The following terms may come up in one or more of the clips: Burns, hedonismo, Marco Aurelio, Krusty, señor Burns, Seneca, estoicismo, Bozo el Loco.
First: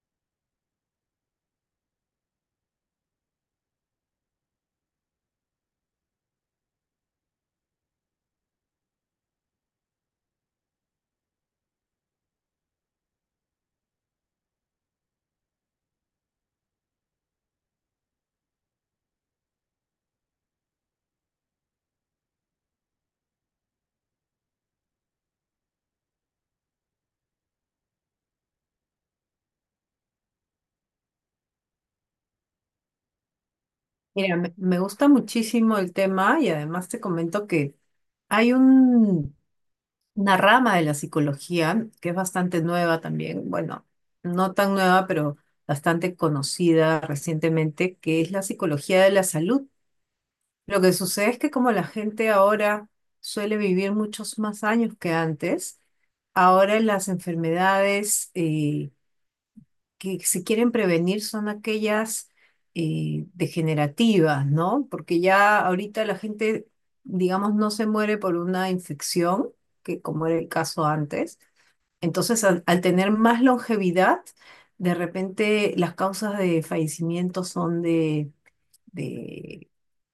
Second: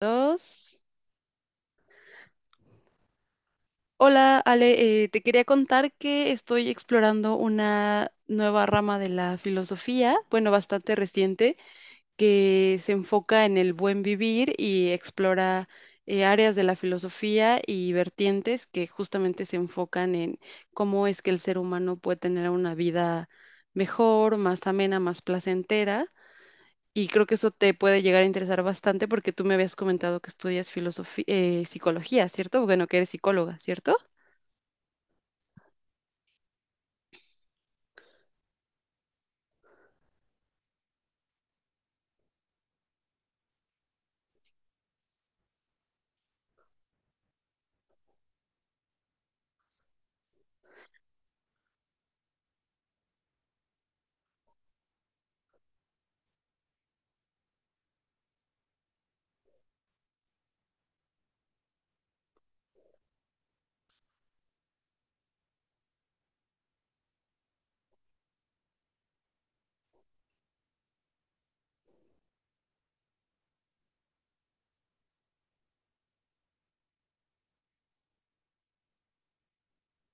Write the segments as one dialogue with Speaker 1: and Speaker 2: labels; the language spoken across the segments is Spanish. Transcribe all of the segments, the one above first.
Speaker 1: Dos. Hola, Ale, te quería contar que estoy explorando una nueva rama de la filosofía, bueno, bastante reciente, que se enfoca en el buen vivir y explora áreas de la filosofía y vertientes que justamente se enfocan en cómo es que el ser humano puede tener una vida mejor, más amena, más placentera. Y creo que eso te puede llegar a interesar bastante porque tú me habías comentado que estudias filosofía, psicología, ¿cierto? Bueno, que eres psicóloga, ¿cierto?
Speaker 2: Mira, me gusta muchísimo el tema y además te comento que hay un- una rama de la psicología que es bastante nueva también, bueno, no tan nueva, pero bastante conocida recientemente, que es la psicología de la salud. Lo que sucede es que como la gente ahora suele vivir muchos más años que antes, ahora las enfermedades, que se quieren prevenir son aquellas degenerativas, ¿no? Porque ya ahorita la gente, digamos, no se muere por una infección, que como era el caso antes. Entonces, al tener más longevidad, de repente las causas de fallecimiento son de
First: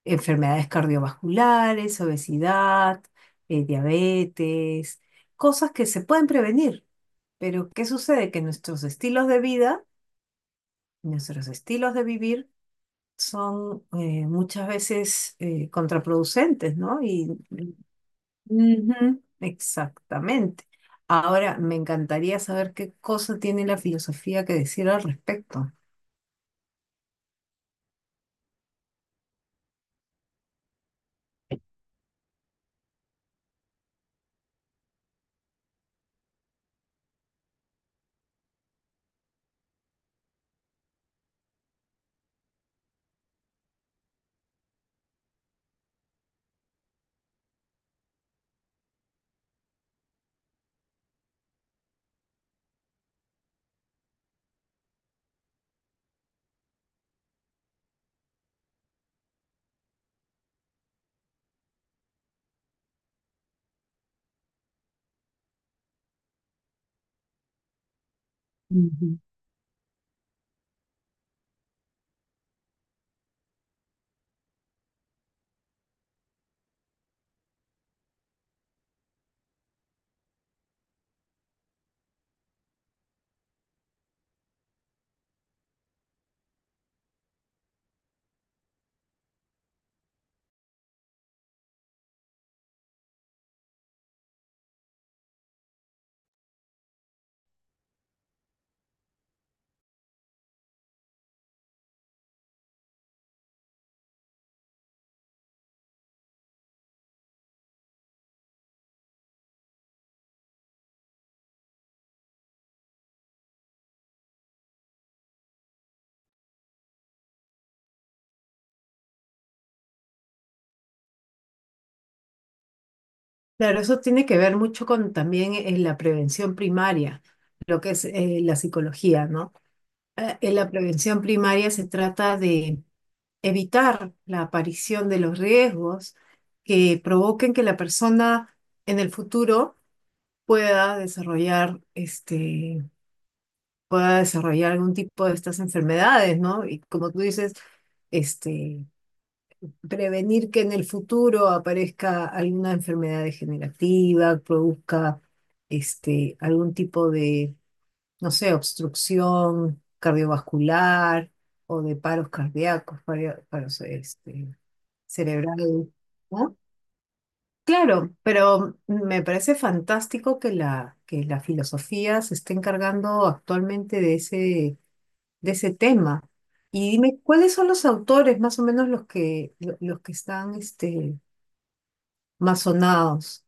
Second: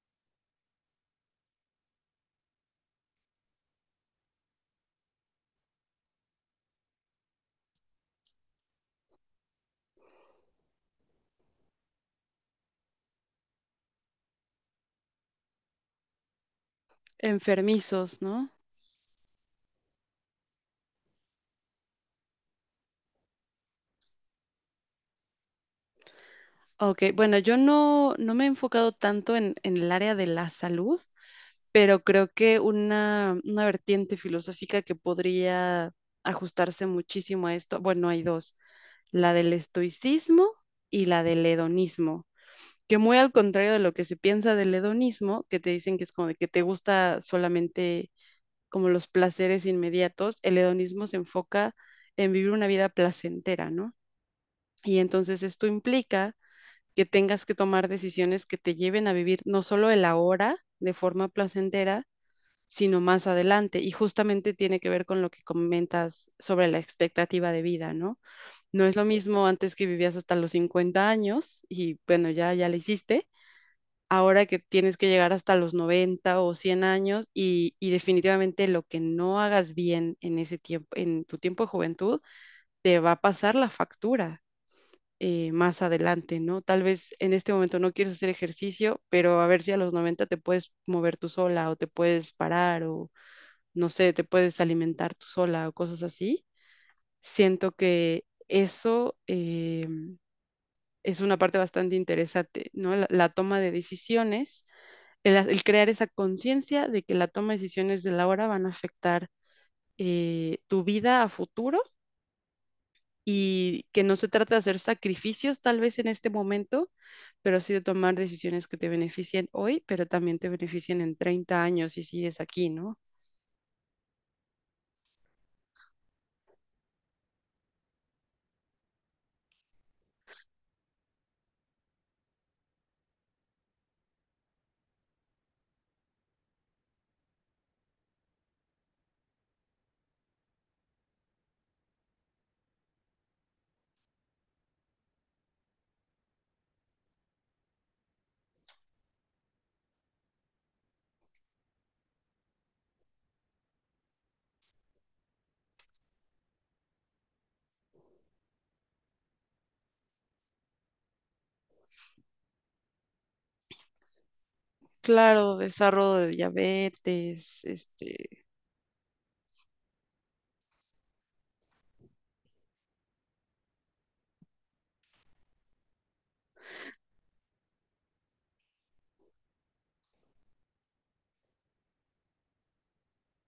Speaker 2: enfermedades cardiovasculares, obesidad, diabetes, cosas que se pueden prevenir. Pero, ¿qué sucede? Que nuestros estilos de vivir son muchas veces contraproducentes, ¿no? Y
Speaker 1: Enfermizos, ¿no?
Speaker 2: ujú, exactamente. Ahora, me encantaría saber qué cosa tiene la filosofía que decir al respecto.
Speaker 1: Ok, bueno, yo no me he enfocado tanto en el área de la salud, pero creo que una vertiente filosófica que podría ajustarse muchísimo a esto, bueno, hay dos, la del estoicismo y la del hedonismo que muy al contrario de lo que se piensa del hedonismo, que te dicen que es como de que te gusta solamente como los placeres inmediatos, el hedonismo se enfoca en vivir una vida placentera, ¿no? Y entonces esto implica que tengas que tomar decisiones que te lleven a vivir no solo el ahora de forma placentera, sino más adelante. Y justamente tiene que ver con lo que comentas sobre la expectativa de vida, ¿no? No es lo
Speaker 2: Ujú.
Speaker 1: mismo antes que vivías hasta los 50 años y bueno, ya la hiciste ahora que tienes que llegar hasta los 90 o 100 años y definitivamente lo que no hagas bien en ese tiempo, en tu tiempo de juventud, te va a pasar la factura más adelante, ¿no? Tal vez en este momento no quieres hacer ejercicio, pero a ver si a los 90 te puedes mover tú sola o te puedes parar o no sé, te puedes alimentar tú sola o cosas así. Siento que eso es una parte bastante interesante, ¿no? La toma de decisiones, el crear esa conciencia de que la toma de decisiones de la hora van a afectar tu vida a futuro y que no se trata de hacer sacrificios tal vez en este momento, pero sí de tomar decisiones que te beneficien hoy, pero también te beneficien en 30 años si sigues aquí, ¿no?
Speaker 2: Claro, eso tiene que ver mucho con también la prevención primaria, lo que es la psicología, ¿no? En la prevención primaria se trata de evitar la aparición de los riesgos que provoquen que la persona en el futuro pueda desarrollar pueda desarrollar algún tipo de estas enfermedades, ¿no? Y como tú dices, este, prevenir que en el futuro aparezca alguna enfermedad degenerativa, produzca algún tipo de, no sé, obstrucción cardiovascular o de paros cardíacos, para, paros, este
Speaker 1: Claro,
Speaker 2: cerebral,
Speaker 1: desarrollo de
Speaker 2: ¿no?
Speaker 1: diabetes,
Speaker 2: Claro,
Speaker 1: este,
Speaker 2: pero me parece fantástico que que la filosofía se esté encargando actualmente de de ese tema. Y dime, ¿cuáles son los autores más o menos los que, los que están más sonados?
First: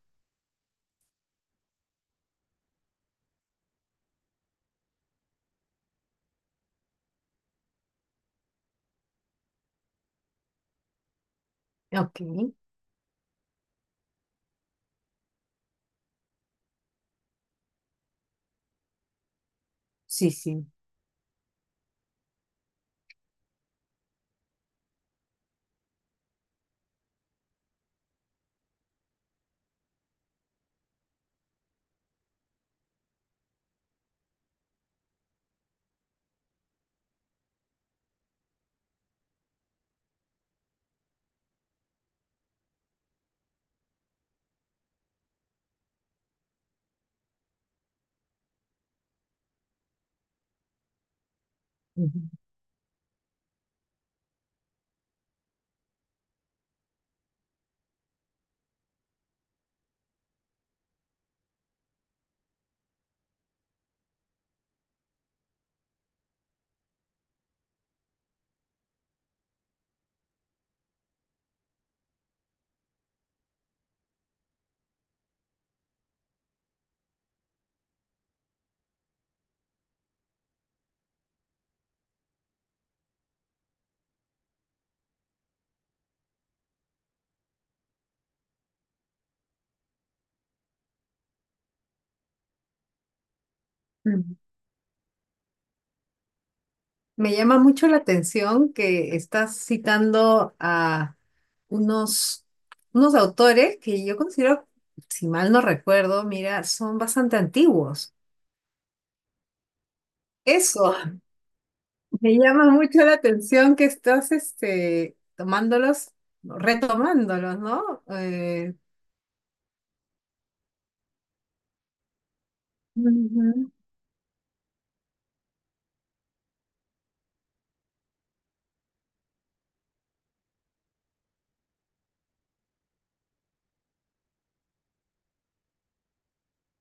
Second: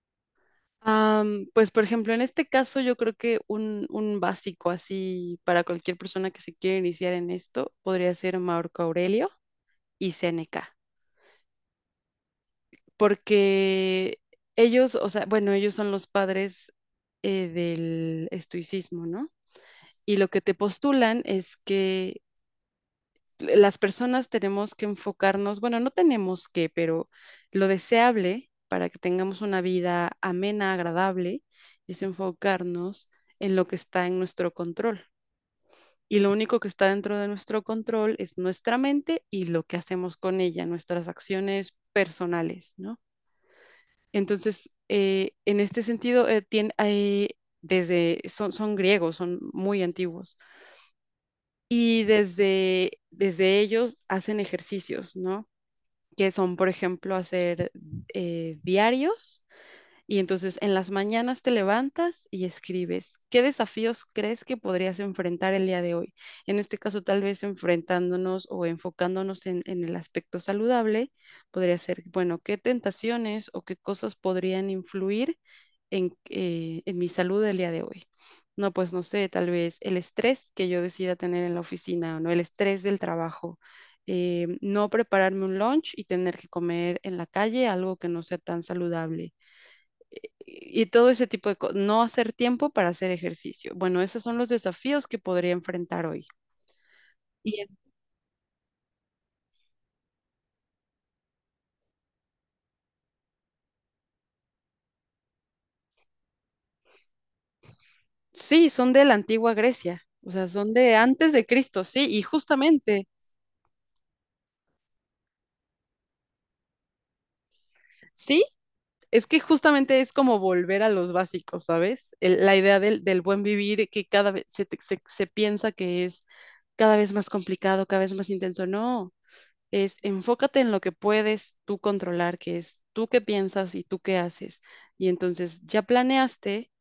Speaker 1: pues por ejemplo, en este caso yo creo que un básico así para cualquier persona que se quiera iniciar en esto podría ser Marco Aurelio y Seneca.
Speaker 2: Ok,
Speaker 1: Porque ellos, o sea, bueno, ellos son los padres del estoicismo, ¿no? Y lo
Speaker 2: sí,
Speaker 1: que te
Speaker 2: sí.
Speaker 1: postulan es que las personas tenemos que enfocarnos, bueno, no tenemos que, pero lo deseable para que tengamos una vida amena, agradable, es enfocarnos en lo que está en nuestro control. Y lo único que está dentro de nuestro control es nuestra mente y lo que hacemos con ella, nuestras acciones personales, ¿no? Entonces, en este sentido, desde, son griegos, son muy antiguos. Y desde ellos hacen ejercicios, ¿no? Que son, por ejemplo, hacer diarios. Y entonces en las mañanas te levantas y escribes, ¿qué desafíos crees que podrías enfrentar el día de hoy? En este caso, tal vez enfrentándonos o enfocándonos en el aspecto saludable, podría ser, bueno, ¿qué tentaciones o qué cosas podrían influir en mi salud el día de hoy? No, pues no sé, tal vez el estrés que yo decida tener en la oficina, ¿no? El estrés del trabajo, no prepararme un lunch y tener que comer en la calle algo que no sea tan saludable. Y todo ese tipo de cosas, no hacer tiempo para hacer ejercicio. Bueno, esos
Speaker 2: Ujú.
Speaker 1: son los desafíos que podría enfrentar hoy.
Speaker 2: Me llama
Speaker 1: Y en-
Speaker 2: mucho la atención que estás citando a unos, unos autores que yo considero, si mal no recuerdo, mira, son bastante antiguos.
Speaker 1: sí, son de la antigua Grecia, o sea, son
Speaker 2: Eso,
Speaker 1: de antes de Cristo, sí, y
Speaker 2: me llama mucho
Speaker 1: justamente,
Speaker 2: la atención que estás tomándolos, retomándolos, ¿no?
Speaker 1: sí. Es que justamente es como volver a los básicos, ¿sabes? La idea del buen
Speaker 2: Ujú.
Speaker 1: vivir que cada vez se piensa que es cada vez más complicado, cada vez más intenso. No, es enfócate en lo que puedes tú controlar, que es tú qué piensas y tú qué haces. Y entonces ya planeaste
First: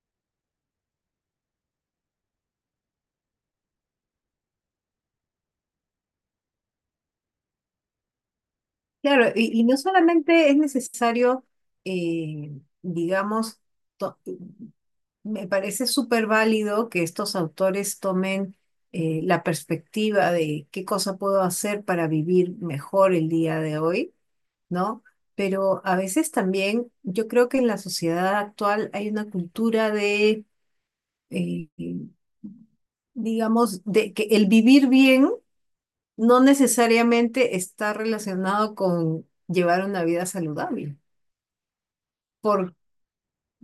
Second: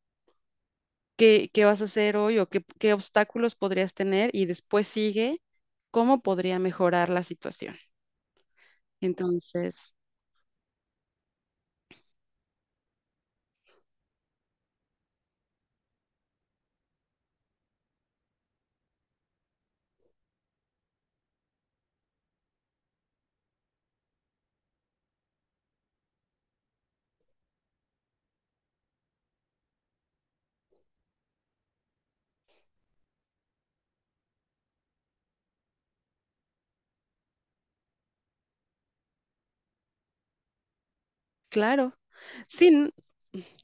Speaker 1: qué vas a hacer hoy o qué obstáculos podrías tener y después sigue cómo podría mejorar la situación.
Speaker 2: Claro, y no
Speaker 1: Entonces,
Speaker 2: solamente es necesario, eh, digamos, to- me parece súper válido que estos autores tomen la perspectiva de qué cosa puedo hacer para vivir mejor el día de hoy, ¿no? Pero a veces también yo creo que en la sociedad actual hay una cultura de, eh, digamos, de que el vivir bien no necesariamente está relacionado con llevar una vida saludable
Speaker 1: claro, sí,
Speaker 2: por,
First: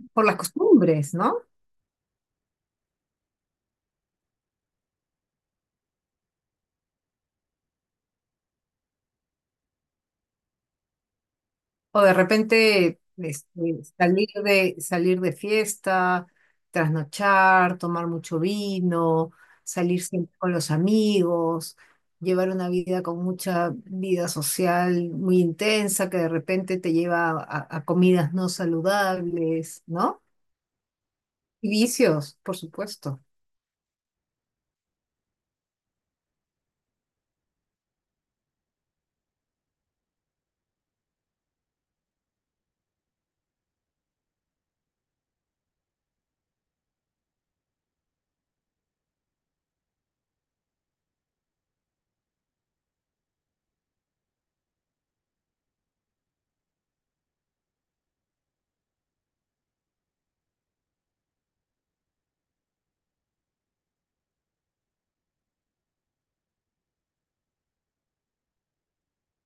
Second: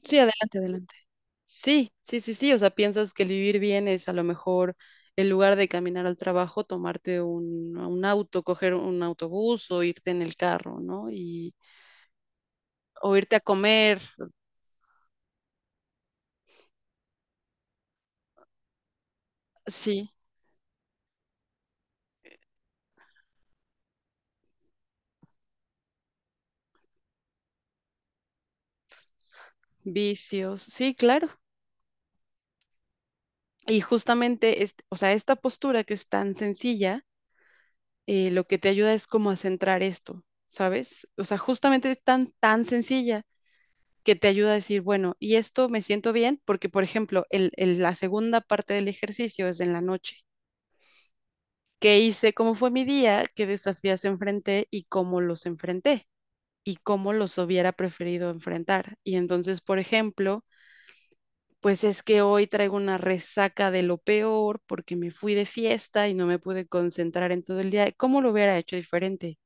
Speaker 1: sí,
Speaker 2: por las
Speaker 1: adelante, adelante.
Speaker 2: costumbres, ¿no?
Speaker 1: Sí, sí, sí, sí. O sea, piensas que el vivir bien es a lo mejor en lugar de caminar al trabajo, tomarte un auto, coger un autobús o irte en el carro, ¿no? Y,
Speaker 2: O de repente
Speaker 1: o irte a comer,
Speaker 2: salir de fiesta, trasnochar, tomar mucho vino, salir
Speaker 1: sí,
Speaker 2: siempre con los amigos, llevar una vida con mucha vida social muy intensa que de repente te lleva a comidas no saludables, ¿no?
Speaker 1: vicios, sí, claro.
Speaker 2: Y vicios, por supuesto.
Speaker 1: Y justamente, o sea, esta postura que es tan sencilla, lo que te ayuda es como a centrar esto, ¿sabes? O sea, justamente es tan sencilla que te ayuda a decir, bueno, y esto me siento bien, porque, por ejemplo, la segunda parte del ejercicio es en la noche. Qué hice, cómo fue mi día, qué desafíos enfrenté y cómo los enfrenté y cómo los hubiera preferido enfrentar. Y entonces, por ejemplo, pues es que hoy traigo una resaca de lo peor porque me fui de fiesta y no me pude concentrar en todo el día. ¿Cómo lo hubiera hecho diferente?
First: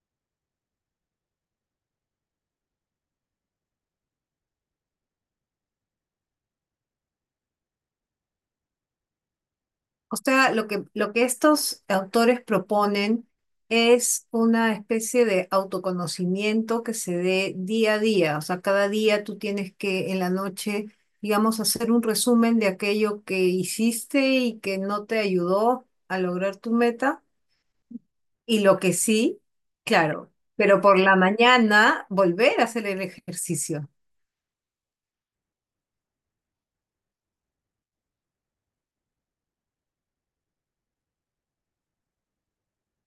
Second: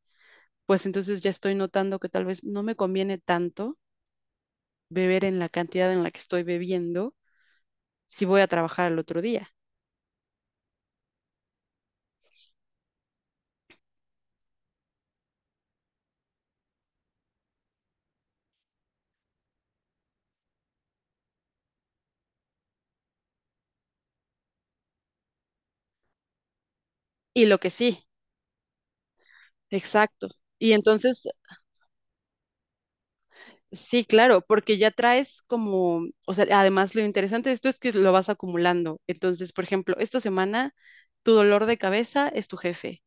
Speaker 1: Pues entonces ya estoy notando que tal vez no me conviene tanto beber en la cantidad en la que estoy bebiendo si voy a trabajar el otro día.
Speaker 2: O sea, lo que estos autores proponen es una especie de autoconocimiento que se dé día a día. O sea, cada día tú tienes que en la noche, digamos, hacer un resumen de aquello que hiciste y que no te ayudó a lograr tu meta.
Speaker 1: Y lo que sí,
Speaker 2: Y lo que sí,
Speaker 1: exacto.
Speaker 2: claro,
Speaker 1: Y
Speaker 2: pero por la
Speaker 1: entonces
Speaker 2: mañana volver a hacer el ejercicio.
Speaker 1: sí, claro, porque ya traes como, o sea, además lo interesante de esto es que lo vas acumulando. Entonces, por ejemplo, esta semana tu dolor de cabeza es tu jefe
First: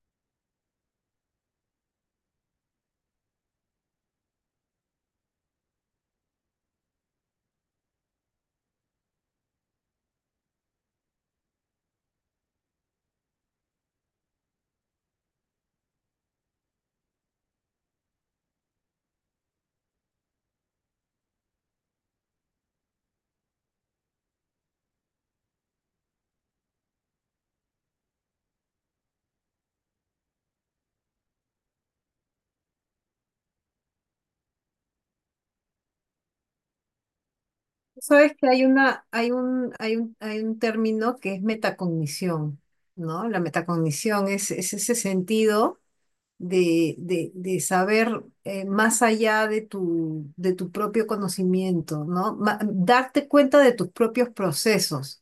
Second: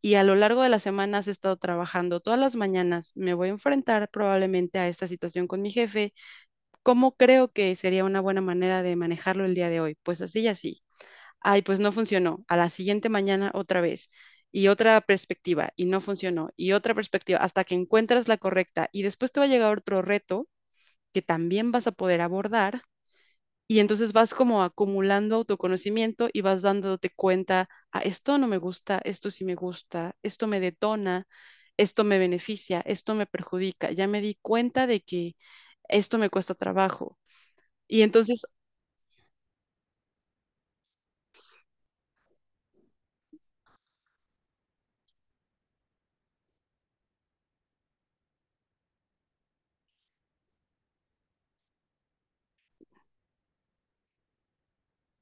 Speaker 1: y a lo largo de la semana has estado trabajando todas las mañanas. Me voy a enfrentar probablemente a esta situación con mi jefe. ¿Cómo creo que sería una buena manera de manejarlo el día de hoy? Pues así y así. Ay, pues no funcionó. A la siguiente mañana otra vez y otra perspectiva y no funcionó y otra perspectiva hasta que encuentras la correcta y después te va a llegar otro reto que también vas a poder abordar. Y entonces vas como acumulando autoconocimiento y vas dándote cuenta, ah, esto no me gusta, esto sí me gusta, esto me detona, esto me beneficia, esto me perjudica. Ya me di cuenta de que esto me cuesta trabajo. Y
Speaker 2: Sabes
Speaker 1: entonces,
Speaker 2: que hay una, hay un, hay un, hay un término que es metacognición, ¿no? La metacognición es ese sentido de saber más allá de de tu propio conocimiento, ¿no? Darte cuenta de tus propios procesos.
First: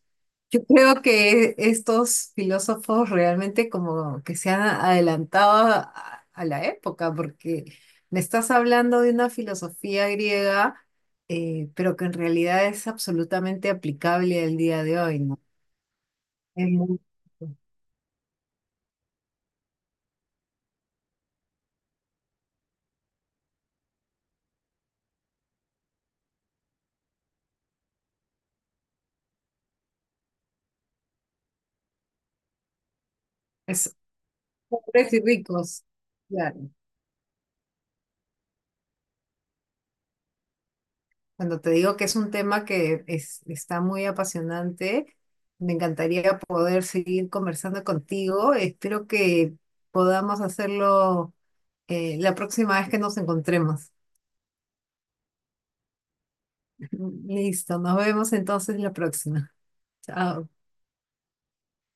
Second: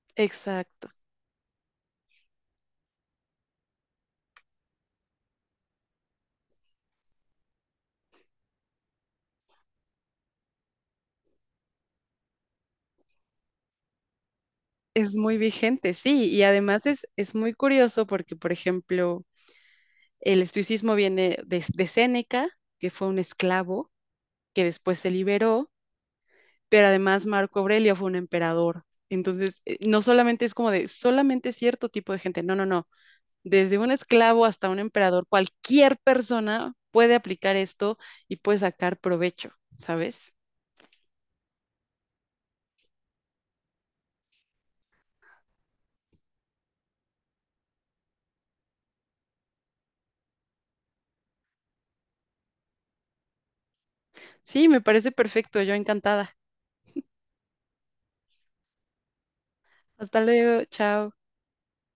Speaker 2: Yo
Speaker 1: exacto,
Speaker 2: creo que estos filósofos realmente como que se han adelantado a la época, porque me estás hablando de una filosofía griega, pero que en realidad es absolutamente aplicable al día de
Speaker 1: es
Speaker 2: hoy,
Speaker 1: muy
Speaker 2: ¿no?
Speaker 1: vigente, sí. Y
Speaker 2: Es
Speaker 1: además
Speaker 2: muy-
Speaker 1: es muy curioso porque, por ejemplo, el estoicismo viene de Séneca, que fue un esclavo que después se liberó, pero además Marco Aurelio fue un emperador. Entonces, no solamente es como de solamente cierto tipo de gente, no, no, no. Desde un
Speaker 2: es
Speaker 1: esclavo hasta un
Speaker 2: pobres y
Speaker 1: emperador,
Speaker 2: ricos,
Speaker 1: cualquier
Speaker 2: claro.
Speaker 1: persona puede aplicar esto y puede sacar provecho, ¿sabes?
Speaker 2: Cuando te digo que es un tema está muy apasionante, me encantaría poder seguir conversando contigo. Espero que podamos hacerlo la próxima vez que nos encontremos.
Speaker 1: Sí, me parece perfecto, yo encantada.
Speaker 2: Listo, nos vemos entonces la próxima.
Speaker 1: Hasta
Speaker 2: Chao.
Speaker 1: luego, chao.